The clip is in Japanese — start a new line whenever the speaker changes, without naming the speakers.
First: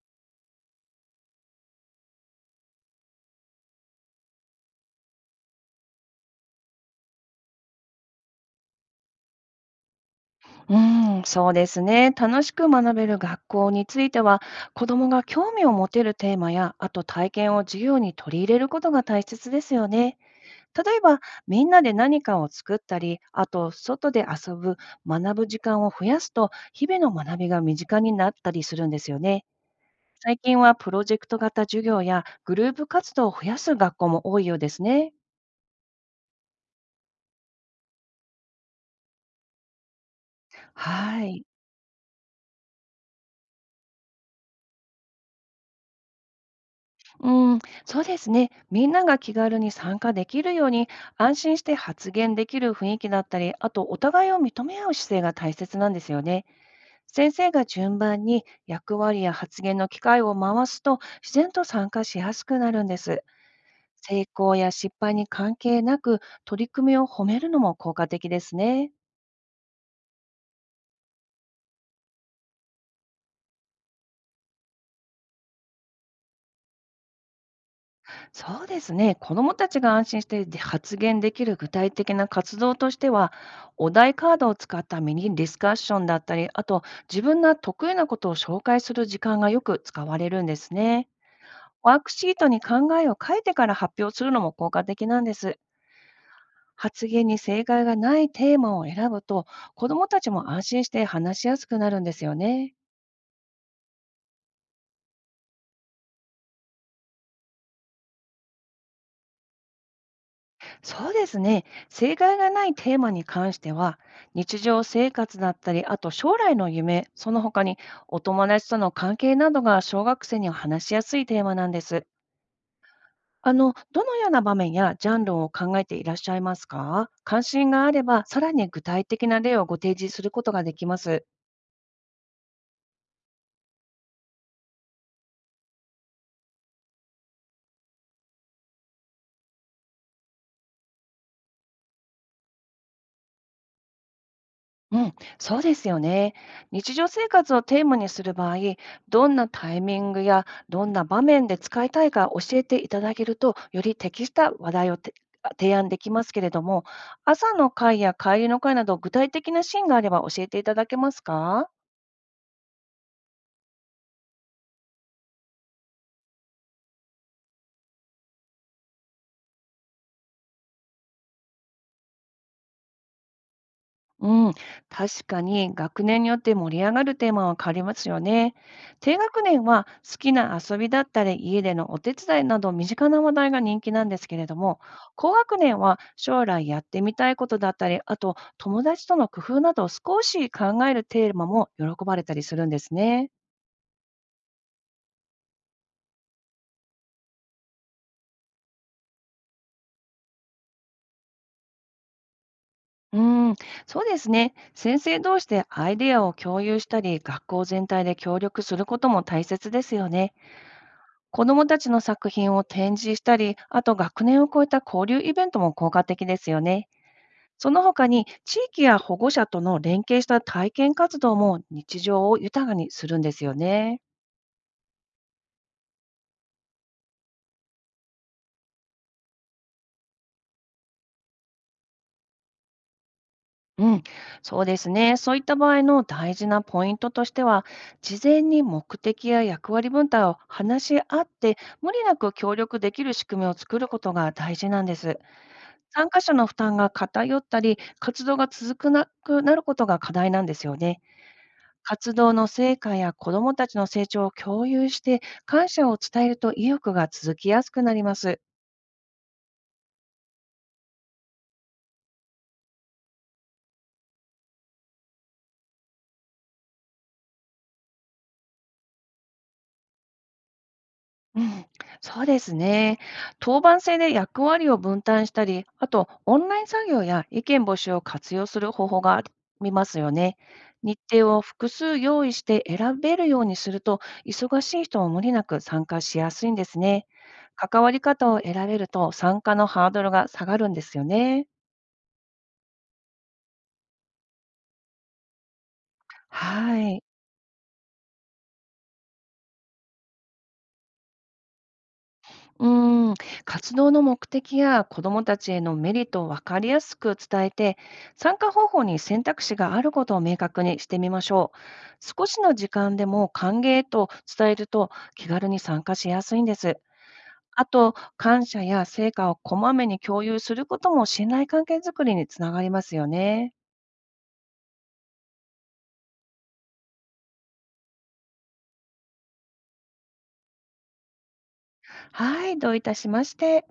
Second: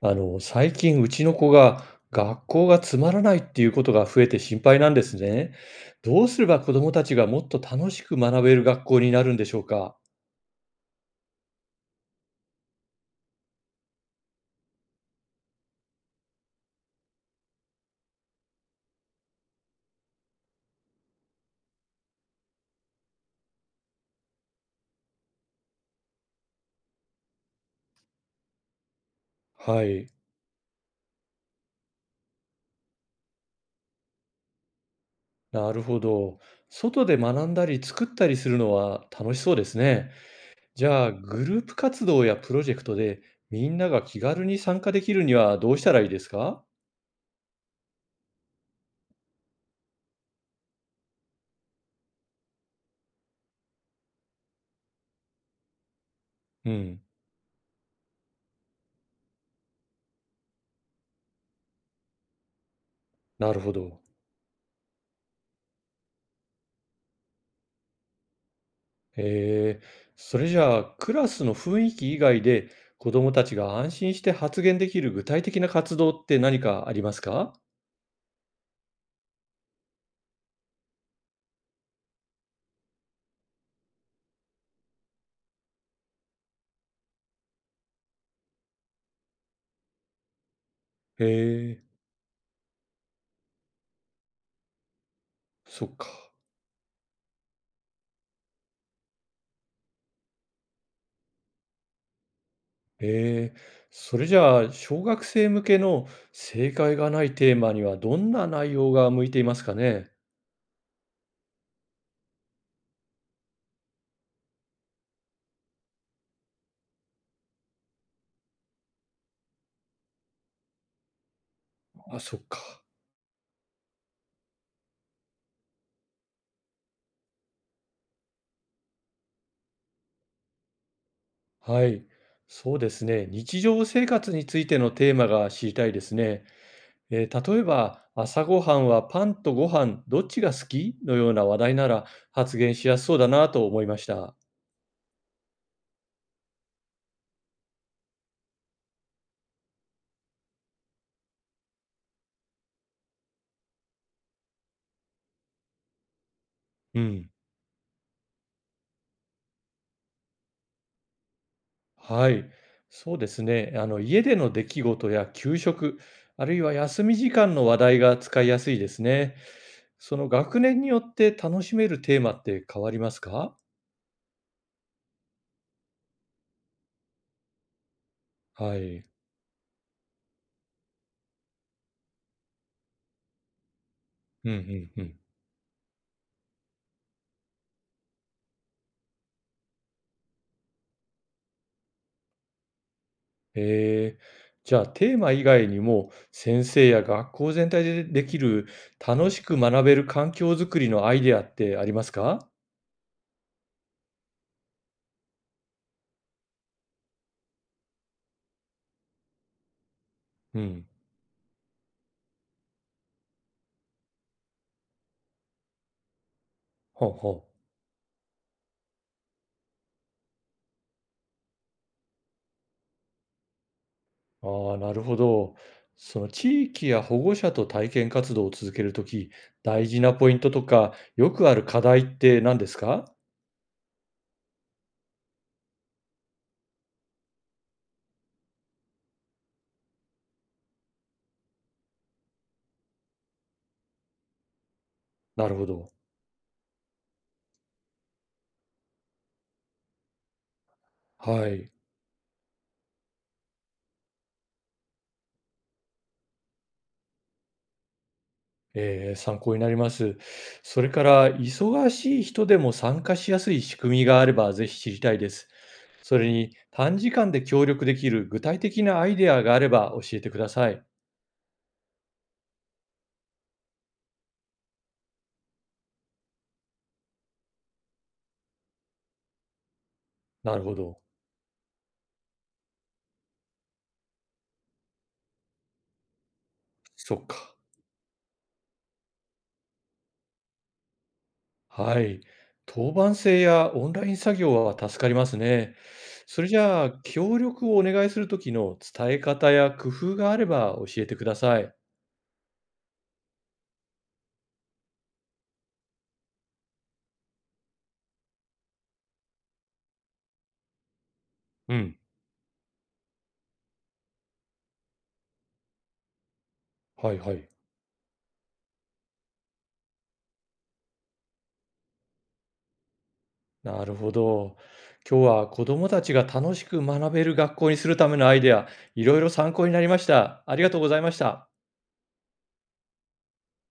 最近うちの子が学校がつまらないっていうことが増えて心配なんですね。どうすれば子どもたちがもっと楽しく学べる学校になるんでしょうか？
うん、そうですね。楽しく学べる学校については、子どもが興味を持てるテーマや、あと体験を授業に取り入れることが大切ですよね。例えば、みんなで何かを作ったり、あと外で遊ぶ、学ぶ時間を増やすと、日々の学びが身近になったりするんですよね。
はい、
最近はプロジェクト型授業やグループ活動を増やす学校も多いようですね。
なるほど。外で学んだり作ったりするのは楽しそうですね。じゃあ、
は
グ
い。
ループ活動やプロジェクトでみんなが気軽に参加できるにはどうしたらいいですか？
うん、そうですね。みんなが気軽に参加できるように、安心して発言できる雰囲気だったり、あとお互いを認め合う姿勢が大切なんですよね。
うん、
先生が順番に役割や発言の機会を回すと、自然と参加しやすくなるんです。
なるほど。
成功や失敗に関係なく、取り組みを褒めるのも効果的ですね。
へえ、それじゃあ、クラスの雰囲気以外で子どもたちが安心して発言できる具体的な活動って何かありますか？
そうですね。子どもたちが安心してで発言できる具体的な活動としては、お題カードを使ったミニディスカッションだったり、あと自分が得意なことを紹介する時間がよく使われるんですね。
へえ、
ワークシートに考えを書いてから発表するのも効果的なんです。
そっか。
発言に正解がないテーマを選ぶと、子どもたちも安心して話しやすくなるんですよね。
へえ、それじゃあ、小学生向けの正解がないテーマにはどんな内容が向いていますかね？
そうですね。正解がないテーマに関しては、日常生活だったり、あと将来の夢、その他にお友達との関係などが小学生には話しやすいテーマなんです。
あ、そっか。
あの、どのような場面やジャンルを考えていらっしゃいますか？関心があれば、さらに具体的な例をご提示することができます。
はい。そうですね。日常生活についてのテーマが知りたいですね。例えば、朝ごはんはパンとご飯どっちが好きのような話題なら発言しやすそうだなと思いました。
うん、そうですよね。日常生活をテーマにする場合、どんなタイミングやどんな場面で使いたいか教えていただけると、より適した話題を提案できますけれども、
うん。
朝の会や帰りの会など具体的なシーンがあれば教えていただけますか？
はい、そうですね。あの、家での出来事や給食、あるいは休み時間の話題が使いやすいですね。その学年によって楽しめるテーマって変わりますか？
うん、確かに学年によって盛り上がるテーマは変わりますよね。
はい。
低学年は好きな遊びだったり家でのお手伝いなど身近な話題が人気なんですけれ
うん
ど
う
も、
んうん。
高学年は将来やってみたいことだったり、あと友達との工夫などを少し考えるテーマも喜ばれたりするんですね。
へえ。じゃあ、テーマ以外にも、先生や学校全体でできる、楽しく学べる環境づくりのアイデアってありますか？
うん、そうですね。先生同士でアイデアを共有したり、学校全体で協力することも大切ですよね。
うん。
子どもたちの作品を展示したり、あと学年を超えた交流イベントも効果的ですよね。
ほうほう。
その他に地域や保護者との連携した体験活動も日常を豊かにするんですよね。
ああ、なるほど。その地域や保護者と体験活動を続けるとき、大事なポイントとか、よくある課題って何ですか？
うん、そうですね。そういった場合の大事なポイントとしては、事前に目的や役割分担を話し合って、無理なく協力できる仕組みを作ることが大事なんです。
なるほど。
参加者の負担が偏ったり、活動が続くなくなることが課題なんですよね。
はい。
活動の成果や子どもたちの成長を共有して、感謝を伝えると意欲が続きやすくなります。
参考になります。それから、忙しい人でも参加しやすい仕組みがあれば、ぜひ知りたいです。それに、短時間で協力できる具体的なアイデアがあれば教えてください。
うん、そうですね。当番制で役割を分担したり、あとオンライン作業や意見募集を活用する方法がありますよね。
なるほ
日
ど。
程を複数用意して選べるようにすると、忙しい人も無理なく参加しやすいんですね。
そっか。
関わり方を選べると参加のハードルが下がるんですよね。
はい。当番制やオンライン作業は助かりますね。それじ
は
ゃあ、
い。
協力をお願いするときの伝え方や工夫があれば教えてください。
うーん、活動の目的や子どもたちへのメリットを分かりやすく伝えて、参加方法に選択肢があることを明確にしてみましょう。
うん。
少しの時間でも歓迎と伝えると気軽に参加しやすいんです。
はいはい。
あと、感謝や成果をこまめに共有することも信頼関係づくりにつながりますよね。
なるほど。今日は子どもたちが楽しく学べる学校にするためのアイデア、いろいろ参考になりました。ありがとうございました。
はい、どういたしまして。